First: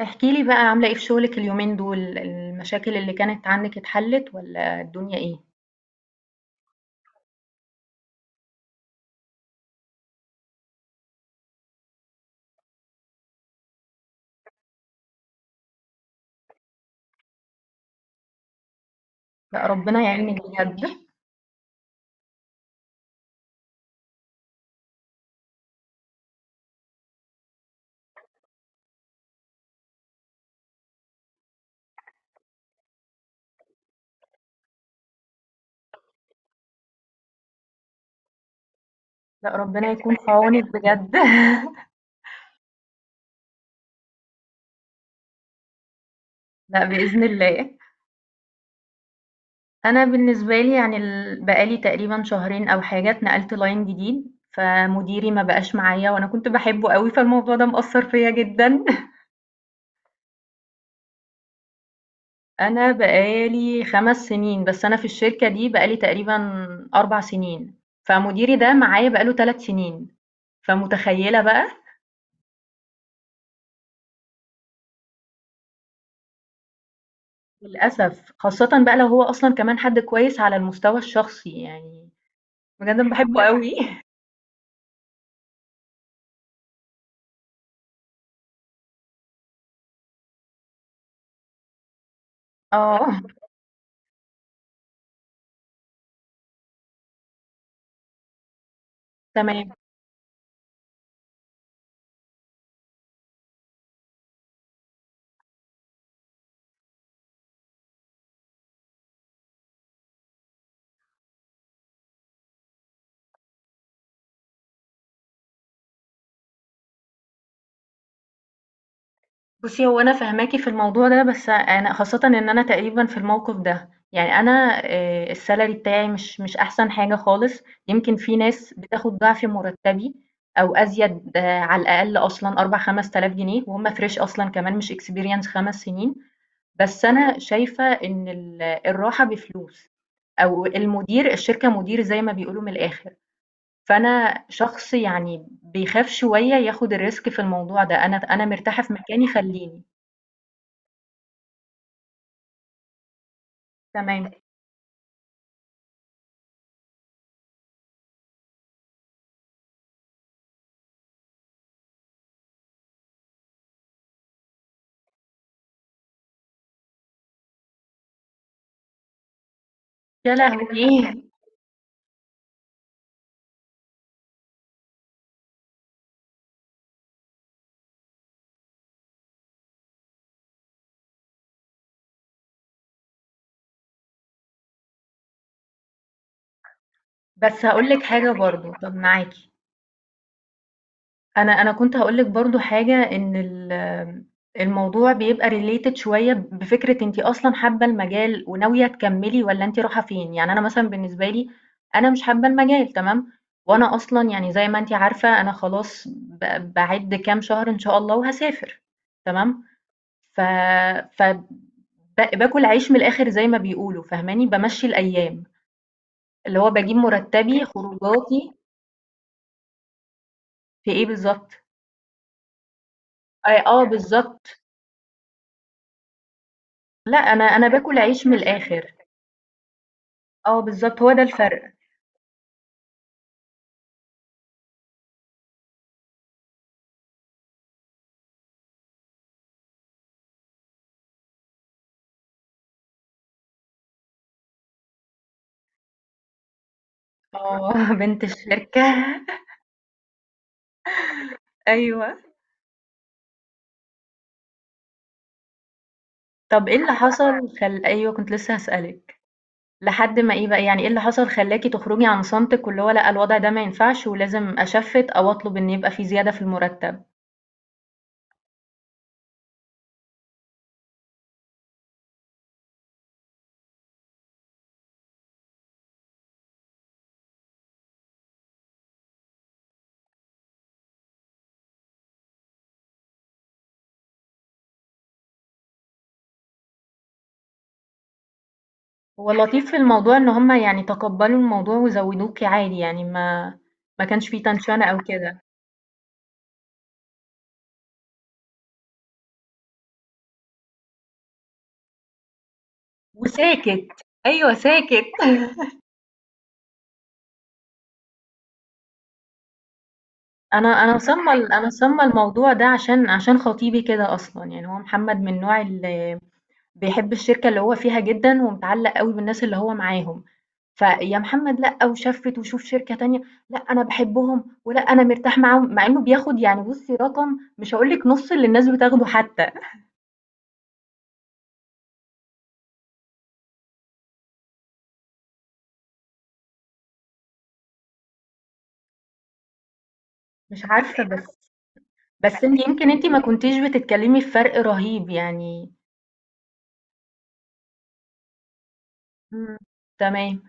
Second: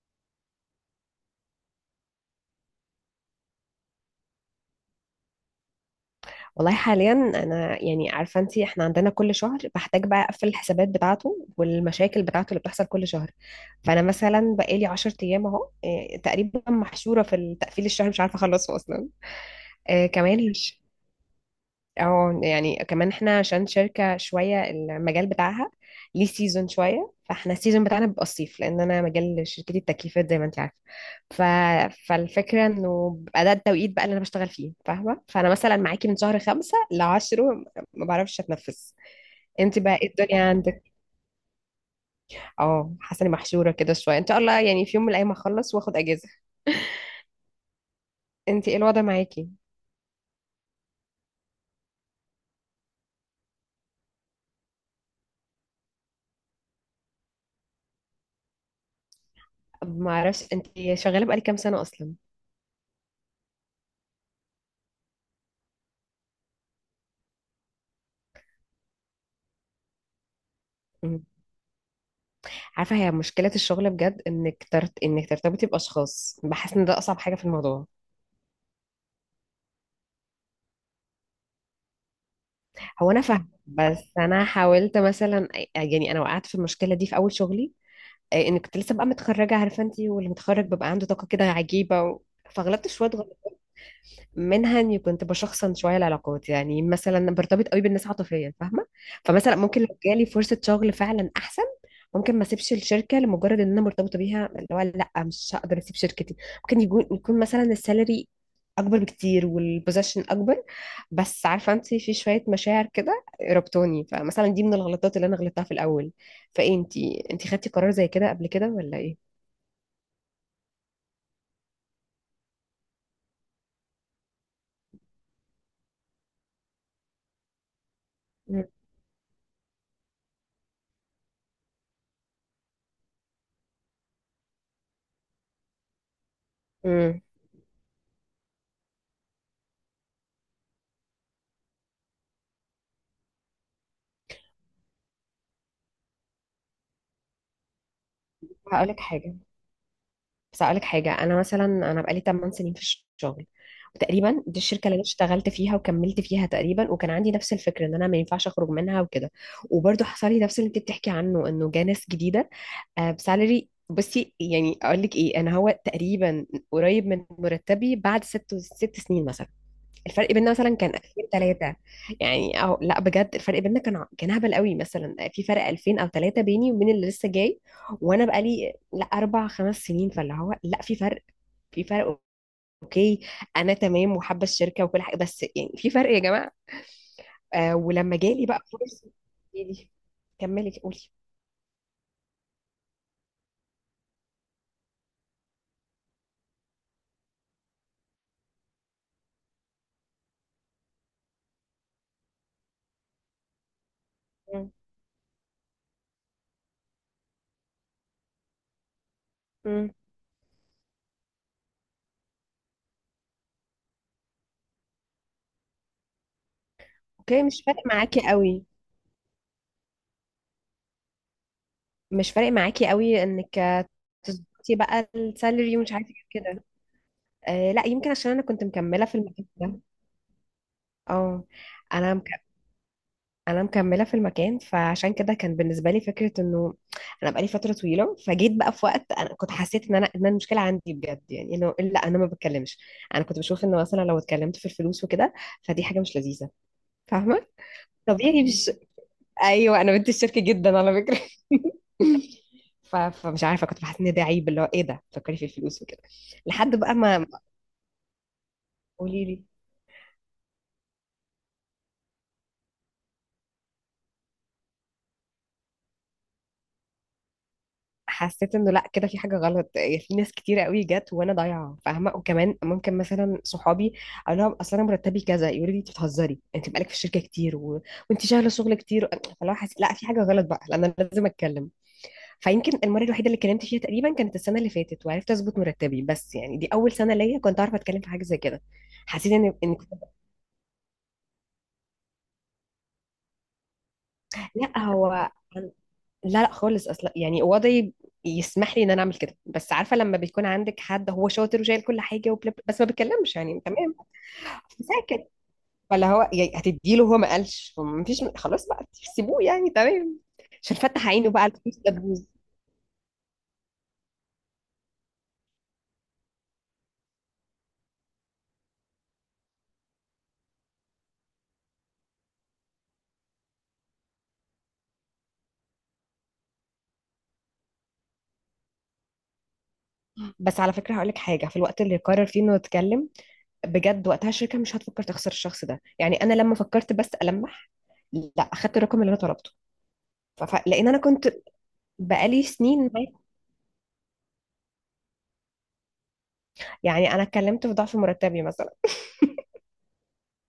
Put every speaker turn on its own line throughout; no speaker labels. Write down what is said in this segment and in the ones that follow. احكي لي بقى عاملة ايه في شغلك اليومين دول؟ المشاكل اللي كانت عندك اتحلت ولا الدنيا ايه؟
والله حاليا انا يعني عارفه انت، احنا عندنا كل شهر بحتاج بقى اقفل الحسابات بتاعته والمشاكل بتاعته اللي بتحصل كل شهر. فانا مثلا بقالي 10 ايام اهو، تقريبا محشوره في التقفيل الشهر، مش عارفه اخلصه اصلا.
لا ربنا يعينك
كمان.
بجد.
اه يعني كمان احنا عشان شركة شوية المجال بتاعها، ليه سيزون شوية، فاحنا السيزون بتاعنا بيبقى الصيف لان انا مجال شركتي التكييفات زي ما انت عارفة. ف... فالفكرة انه بيبقى ده التوقيت بقى اللي انا بشتغل فيه، فاهمة؟ فانا مثلا معاكي من شهر خمسة لعشره ما بعرفش اتنفس.
لا
انت
ربنا
بقى ايه
يكون في
الدنيا
عونك
عندك؟
بجد.
اه حاسة اني محشورة كده شوية، ان شاء الله يعني في يوم من الايام هخلص واخد اجازة.
لا بإذن الله.
انت ايه الوضع معاكي؟
انا بالنسبة لي يعني بقالي تقريبا شهرين او حاجة اتنقلت لاين جديد، فمديري ما بقاش معايا وانا كنت بحبه قوي، فالموضوع ده مأثر فيا جدا.
ما اعرفش انت، شغالة بقالك كام سنة اصلا؟
انا بقالي 5 سنين، بس انا في الشركة دي بقالي تقريبا 4 سنين، فمديري ده معايا بقاله 3 سنين، فمتخيلة بقى.
عارفة، هي مشكلة الشغل بجد انك ترتبطي باشخاص، بحس ان ده اصعب حاجة في الموضوع.
للأسف، خاصةً بقى لو هو أصلًا كمان حد كويس على المستوى الشخصي، يعني بجد أنا
هو انا
باحبه
فاهمة
أوي.
بس انا حاولت مثلا، يعني انا وقعت في المشكلة دي في اول شغلي، ان كنت لسه بقى متخرجة، عارفة انتي، واللي متخرج بيبقى عنده طاقة كده عجيبة، فغلبت شوية
آه،
منها اني كنت بشخصن شويه العلاقات، يعني مثلا برتبط قوي بالناس عاطفيا، فاهمه؟ فمثلا
تمام.
ممكن لو جالي فرصه شغل فعلا احسن، ممكن ما اسيبش الشركه لمجرد ان انا مرتبطه بيها، اللي هو لا مش هقدر اسيب شركتي. ممكن يكون مثلا السالري اكبر بكتير والبوزيشن اكبر. بس عارفه انت، في شويه مشاعر كده ربطوني، فمثلا دي من الغلطات اللي انا غلطتها في الاول. فايه انت انت خدتي قرار زي كده قبل كده ولا ايه؟
بُصّي، هو أنا فاهماكِ في الموضوع ده، بس أنا خاصةً إن أنا تقريبًا في الموقف ده، يعني أنا الsalary بتاعي مش أحسن حاجة خالص، يمكن في
مم.
ناس بتاخد ضعف مرتبي أو أزيد، آه، على الأقل أصلًا 4، 5000 جنيه وهُم fresh أصلًا كمان مش experience 5 سنين، بس
امم.
أنا شايفة إن الراحة بفلوس، أو المدير الشركة مدير زي ما بيقولوا من الآخر، فأنا شخص يعني بيخاف شوية ياخد الrisk في الموضوع ده، أنا مرتاحة في
هقولك
مكاني
حاجه،
خلّيني.
بس أقولك حاجة، أنا مثلا بقالي 8 سنين في الشغل،
تمام.
وتقريبا دي الشركة اللي أنا اشتغلت فيها وكملت فيها تقريبا، وكان عندي نفس الفكرة إن أنا ما ينفعش أخرج منها وكده. وبرضه حصل لي نفس اللي أنت بتحكي عنه، إنه جه ناس جديدة. بسالري بصي يعني أقولك إيه، أنا هو تقريبا قريب من مرتبي بعد ست سنين مثلا. الفرق
يا
بيننا مثلا كان
لهوي!
2000 3. يعني او لا، بجد الفرق بيننا كان هبل قوي، مثلا في فرق 2000 او 3 بيني وبين اللي لسه جاي. وانا بقالي لا اربع خمس سنين، فاللي هو لا في فرق. اوكي، انا تمام وحابه الشركه وكل حاجه، بس يعني في فرق يا جماعه.
بس هاقول لِك
ولما
حاجة
جالي بقى
برضه، طَب
فرصه
معاكِ.
دي. كملي قولي.
أنا كنت هاقول لِك برضه حاجة إن الموضوع بيبقى related شوية بفكرة أنتِ أصلًا حابة المجال وناوية تكمّلي والّا أنتِ رايحة فين، يعني أنا مثلًا بالنسبة لي أنا مش حابة المجال، تمام، وأنا أصلًا يعني زي
مم.
ما أنتِ عارفة أنا خلاص باعِد كام شهر إن شاء الله وهاسافر، تمام،
مم.
ف ف ب باكل عيش من الآخر زي ما بيقولوا، فاهماني، بامشّي الأيام، اللي هو باجيب
اوكي، مش
مُرتّبي،
فارق معاكي
خروجاتي
قوي
في إيه بالضبط.
مش فارق معاكي قوي انك
آه بالضبط.
تظبطي بقى السالري ومش عارفه إيه كده.
لأ، أنا
لا
باكل
يمكن
عيش
عشان
من
انا كنت
الآخر.
مكمله في المكان ده.
آه بالضبط، هو ده
اه
الفرق.
انا مك... انا مكمله في المكان، فعشان كده كان بالنسبه لي فكره انه انا بقالي فتره طويله، فجيت بقى في وقت انا كنت حسيت ان أنا المشكله عندي بجد، يعني انه لا انا ما بتكلمش. انا كنت بشوف ان مثلا لو اتكلمت في الفلوس وكده، فدي حاجه مش لذيذه، فاهمه؟
آه، بنت
طبيعي مش؟
الشركة.
ايوه انا بنت الشركه جدا على فكره.
أيوه.
فمش عارفه كنت بحس ان ده عيب، اللي هو ايه ده تفكري في الفلوس وكده؟
طَب
لحد
إيه اللي
بقى ما.
حصل خل أيوه، كنت لسه هاسألِك.
قولي لي.
لحد ما إيه بقى، يعني إيه اللي حصل خلّاكِ تخرجي عن صمتِك واللي هو لأ، الوضع ده ما ينفعش ولازم أشفِّت أو أطلب إن يبقى في زيادة في المرتب؟
حسيت انه لا كده في حاجه غلط، يعني في ناس كتيره قوي جت وانا ضايعه، فاهمه؟ وكمان ممكن مثلا صحابي اقول لهم اصل انا مرتبي كذا، يقولوا لي انت بتهزري، انت بقالك في الشركه كتير، وانت شغاله شغل كتير. فلو حسيت لا في حاجه غلط بقى لان انا لازم اتكلم. فيمكن المره الوحيده اللي اتكلمت فيها تقريبا كانت السنه اللي فاتت وعرفت اظبط مرتبي، بس يعني دي اول سنه ليا كنت اعرف اتكلم في حاجه زي كده.
هو
حسيت ان
اللطيف
ان
في
كنت-
الموضوع إن هم يعني تقبّلوا الموضوع وزوّدوكِ عادي، يعني ما كانش في
لا
تنشنة أو
هو
كده.
لا لا خالص اصلا، يعني وضعي يسمح لي ان انا اعمل كده، بس عارفه لما بيكون عندك حد هو شاطر وشايل كل حاجه بس ما بيتكلمش يعني،
وساكت.
تمام،
أيوه ساكت.
ساكت. فاللي هو يعني هتديله، هو ما قالش فما فيش، خلاص بقى سيبوه يعني تمام.
انا
مش
انا
هنفتح
صمم
عينه بقى على
انا
الفلوس، ده
صمم
تبوظ.
الموضوع ده عشان خطيبي كده اصلا، يعني هو محمد من النوع اللي بيحب الشركه اللي هو فيها جدا ومتعلق قوي بالناس اللي هو معاهم. فيا محمد، لا وشفت وشوف شركه تانية. لا انا بحبهم ولا انا مرتاح معاهم، مع انه بياخد يعني بصي رقم مش هقول لك نص اللي الناس بتاخده حتى.
بس على فكره هقول لك حاجه، في الوقت اللي يقرر فيه انه يتكلم بجد، وقتها الشركه مش هتفكر تخسر الشخص ده، يعني انا لما فكرت بس المح لا اخدت الرقم اللي انا طلبته،
مش
لان انا
عارفه،
كنت
بس
بقالي
بس انت
سنين
يمكن انت ما
معاه.
كنتيش بتتكلمي في فرق رهيب يعني.
يعني انا اتكلمت في ضعف مرتبي مثلا،
مم. تمام.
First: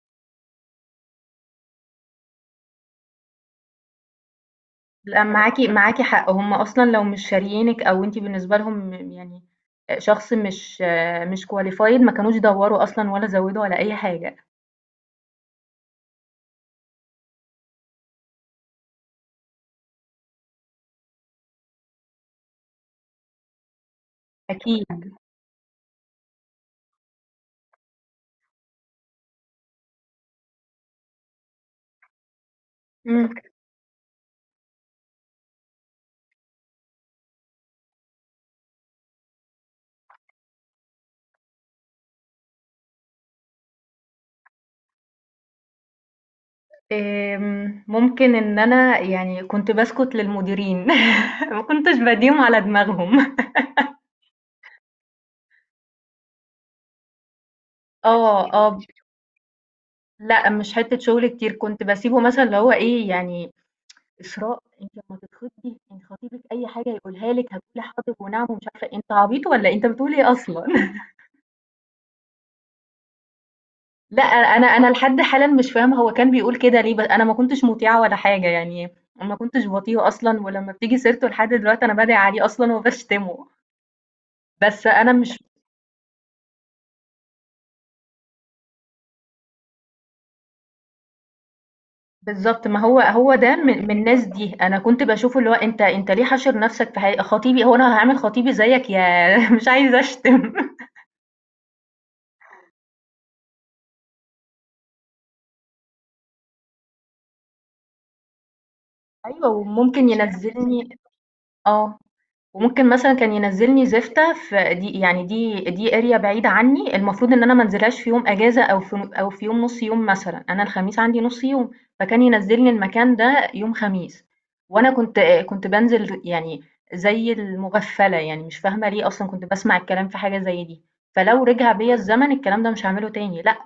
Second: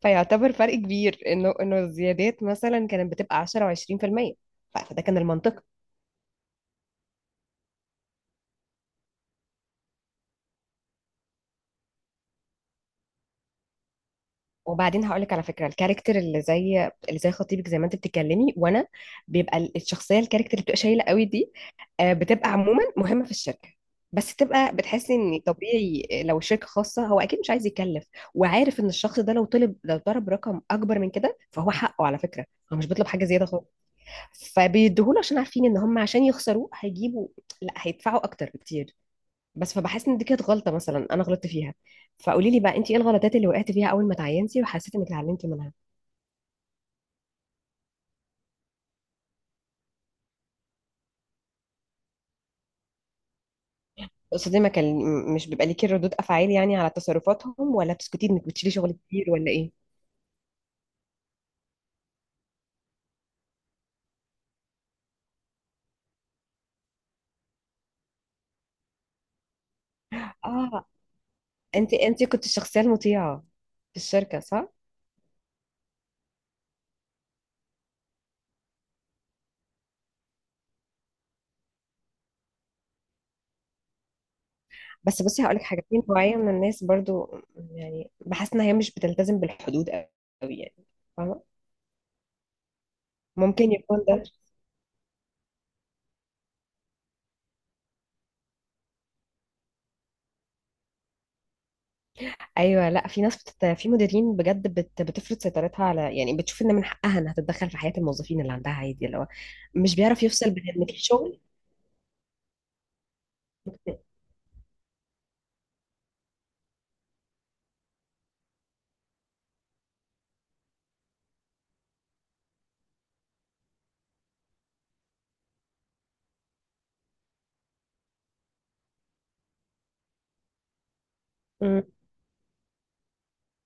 فيعتبر فرق كبير، انه الزيادات مثلا كانت بتبقى 10% و20%، فده كان
لأ معاكِ
المنطق.
معاكِ حق، هُم أصلًا لو مش شاريينِك أو أنتِ بالنسبة لهم يعني شخص مش qualified، ما كانوش دَوّروا أصلًا ولا زوّدوا ولا أي حاجة.
وبعدين هقول لك على فكره، الكاركتر اللي زي خطيبك، زي ما انت بتتكلمي وانا، بيبقى الشخصيه، الكاركتر اللي بتبقى شايله قوي دي، بتبقى عموما مهمه في الشركه. بس تبقى
أكيد.
بتحسي ان طبيعي، لو الشركه خاصه، هو اكيد مش عايز يكلف، وعارف ان الشخص ده لو طلب لو ضرب رقم اكبر من كده، فهو حقه على فكره، هو مش بيطلب حاجه
إمم.
زياده خالص. فبيديهوله عشان عارفين ان هم عشان يخسروه هيجيبوا، لا هيدفعوا اكتر بكتير. بس فبحس ان دي كانت غلطه مثلا انا غلطت فيها. فقولي لي بقى انت، ايه الغلطات اللي وقعتي فيها اول ما تعينتي وحسيتي انك اتعلمتي منها؟
ممكن إن أنا يعني كنت باسكت للمديرين، ما كنتش بادّيهم على دماغهم.
قصدي ما كان مش بيبقى ليكي ردود افعال يعني على تصرفاتهم، ولا بتسكتي انك
آه،
بتشيلي
آه،
شغل كتير، ولا ايه؟
لأ مش حتّة شغل كتير، كنت باسيبه مثلًا اللي هو إيه، يعني إسراء أنتِ لمّا تتخطبي أنتِ خطيبِك أي حاجة يقولها لِك هتقولي حاضر ونعم ومش عارفة إيه، أنت عبيط والّا أنت بتقول إيه أصلًا؟
اه انت كنت الشخصيه المطيعه في
لأ،
الشركه،
أنا
صح؟
أنا لحد حالًا مش فاهمة هو كان بيقول كده ليه، ب أنا ما كنتش مطيعة ولا حاجة يعني، ما كنتش باطيعه أصلًا، ولمّا بتيجي سيرته لحد دلوقتي أنا بادعي عليه أصلًا وباشتمه، بس أنا
بس
مش
بصي هقول لك حاجه، في نوعيه من الناس برضو، يعني بحس ان هي مش بتلتزم بالحدود قوي يعني، فاهمه؟
بالضبط، ما هو هو ده
ممكن
من
يكون ده.
الناس دي، أنا كنت باشوفه اللي هو أنت ليه حاشر نَفْسك في حاجة خطيبي، هو أنا هاعمل خطيبي زيّك؟ ياه! مش عايزة أشتم.
ايوه لا في مديرين بجد بتفرض سيطرتها على يعني، بتشوف ان من حقها انها تتدخل في حياه الموظفين اللي عندها عادي، اللي هو
أيوه،
مش
وممكن
بيعرف يفصل بين انك
ينزّلني.
الشغل.
آه. وممكن مثلًا كان ينزّلني زفتة في دي يعني دي area بعيدة عني، المفروض إن أنا ما انزلهاش في يوم أجازة أو في أو في يوم نُص يوم مثلًا، أنا الخميس عندي نُص يوم، فكان ينزّلني المكان ده يوم خميس، وأنا كنت بانزل يعني زي المغفّلة، يعني مش فاهمة ليه أصلًا كنت باسمع الكلام في حاجة زي دي، فلو رجع
أمم.
بيّا الزمن الكلام ده مش هاعمله تاني، لأ.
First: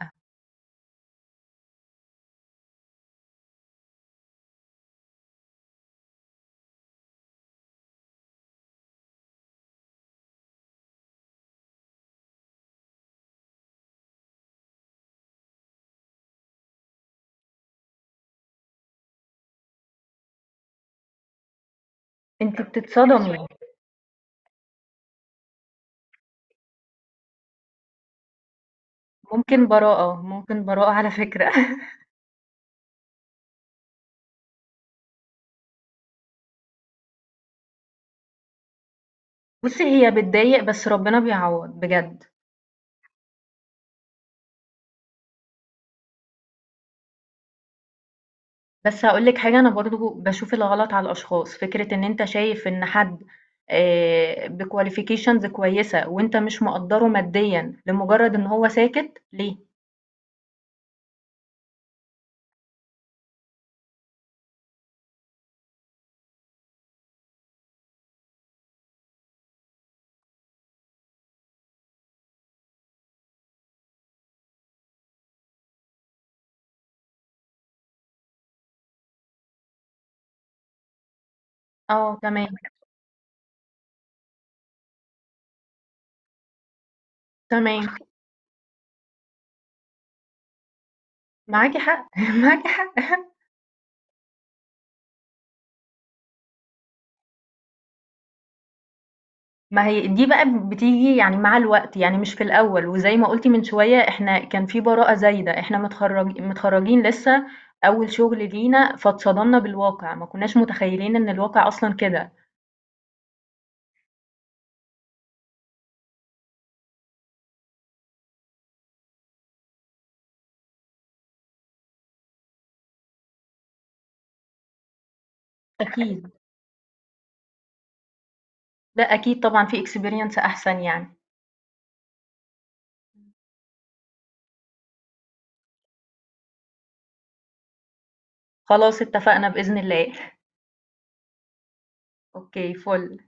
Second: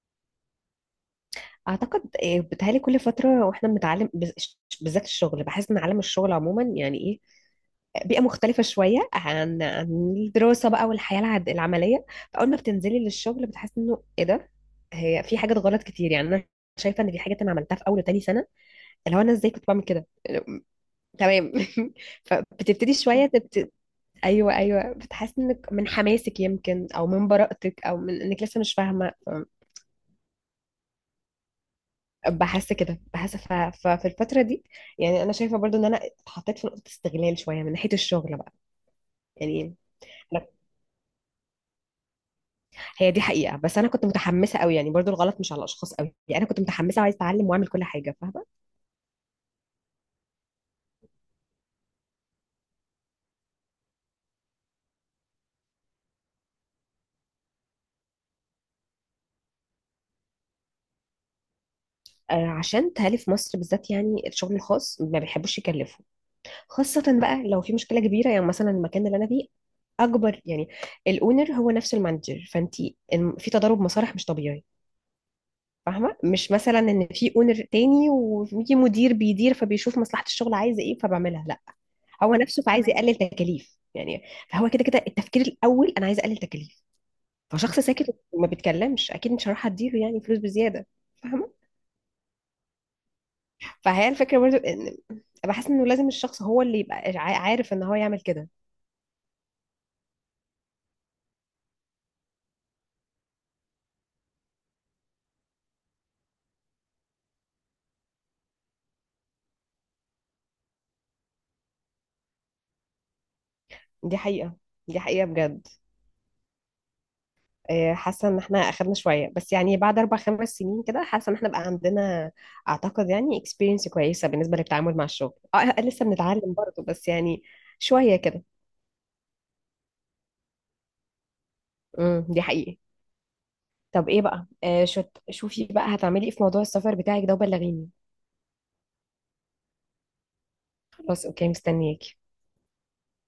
اعتقد إيه، بتهيألي كل فتره واحنا بنتعلم بالذات الشغل، بحس ان عالم الشغل عموما يعني ايه، بيئه مختلفه شويه عن الدراسه بقى والحياه العمليه. فاول ما بتنزلي للشغل بتحس انه ايه ده، هي في حاجات غلط كتير، يعني انا شايفه ان في حاجات انا عملتها في اول وتاني سنه، اللي هو انا ازاي كنت بعمل كده، تمام.
أنتِ
فبتبتدي شويه
بتتصدمي.
ايوه، ايوه، بتحس انك من حماسك يمكن، او من براءتك، او من انك لسه مش فاهمه.
ممكن براءة، ممكن براءة على فكرة.
بحس كده، ففي الفتره دي يعني، انا شايفه برضو ان انا اتحطيت في نقطه استغلال شويه من ناحيه الشغل بقى يعني.
بُصّي هي
أنا-
بتضايق بس ربنا بيعوّض بجد.
هي دي حقيقه، بس انا كنت متحمسه قوي يعني، برضو الغلط مش على الاشخاص قوي، يعني انا كنت متحمسه وعايزه اتعلم واعمل كل حاجه، فاهمه؟
بس هاقول لِك حاجة، أنا برضه باشوف الغلط على الأشخاص، فكرة إن أنت شايف إن حد بqualifications كويسة وأنت مش مقدّره ماديًا لمجرد إن هو ساكت ليه؟
عشان تهالي في مصر بالذات، يعني الشغل الخاص ما بيحبوش يكلفوا، خاصة بقى لو في مشكلة كبيرة، يعني مثلا المكان اللي أنا فيه أكبر، يعني الأونر هو نفس المانجر، فأنت في تضارب مصالح مش طبيعي. فاهمة؟ مش مثلا إن في أونر تاني وفي مدير بيدير، فبيشوف مصلحة الشغل عايزة إيه فبعملها. لا
آه
هو
تمام.
نفسه فعايز، تمام، يقلل تكاليف يعني، فهو كده كده التفكير الأول أنا عايز أقلل تكاليف. فشخص
تمام،
ساكت وما بيتكلمش أكيد مش هروح أديله يعني فلوس بزيادة، فاهمة؟
معاكِ حق. معاكِ حق.
فهي الفكرة برضو إن، بحس إنه لازم الشخص هو اللي يبقى عارف إن هو يعمل كده.
ما هي دي بقى بتيجي يعني مع الوقت، يعني مش في الأول، وزي ما قُلتِ من شوية إحنا كان في براءة زايدة، إحنا متخرجين لسه، أول شغل لينا، فاتصدمنا بالواقع، ما كناش متخيلين إن الواقع أصلًا كده.
دي حقيقة دي حقيقة بجد. حاسة ان احنا اخرنا شوية، بس يعني بعد اربع خمس سنين كده، حاسة ان احنا بقى عندنا اعتقد يعني experience كويسة بالنسبة للتعامل مع الشغل، لسه
أكيد.
بنتعلم برضه بس يعني شوية كده.
لأ أكيد طبعًا في experience أحسن يعني.
دي حقيقة. طب ايه بقى شوفي بقى هتعملي ايه في موضوع السفر بتاعك ده، وبلغيني.
خلاص اتفقنا بإذن الله.
خلاص، اوكي مستنياكي.
أوكي فُل.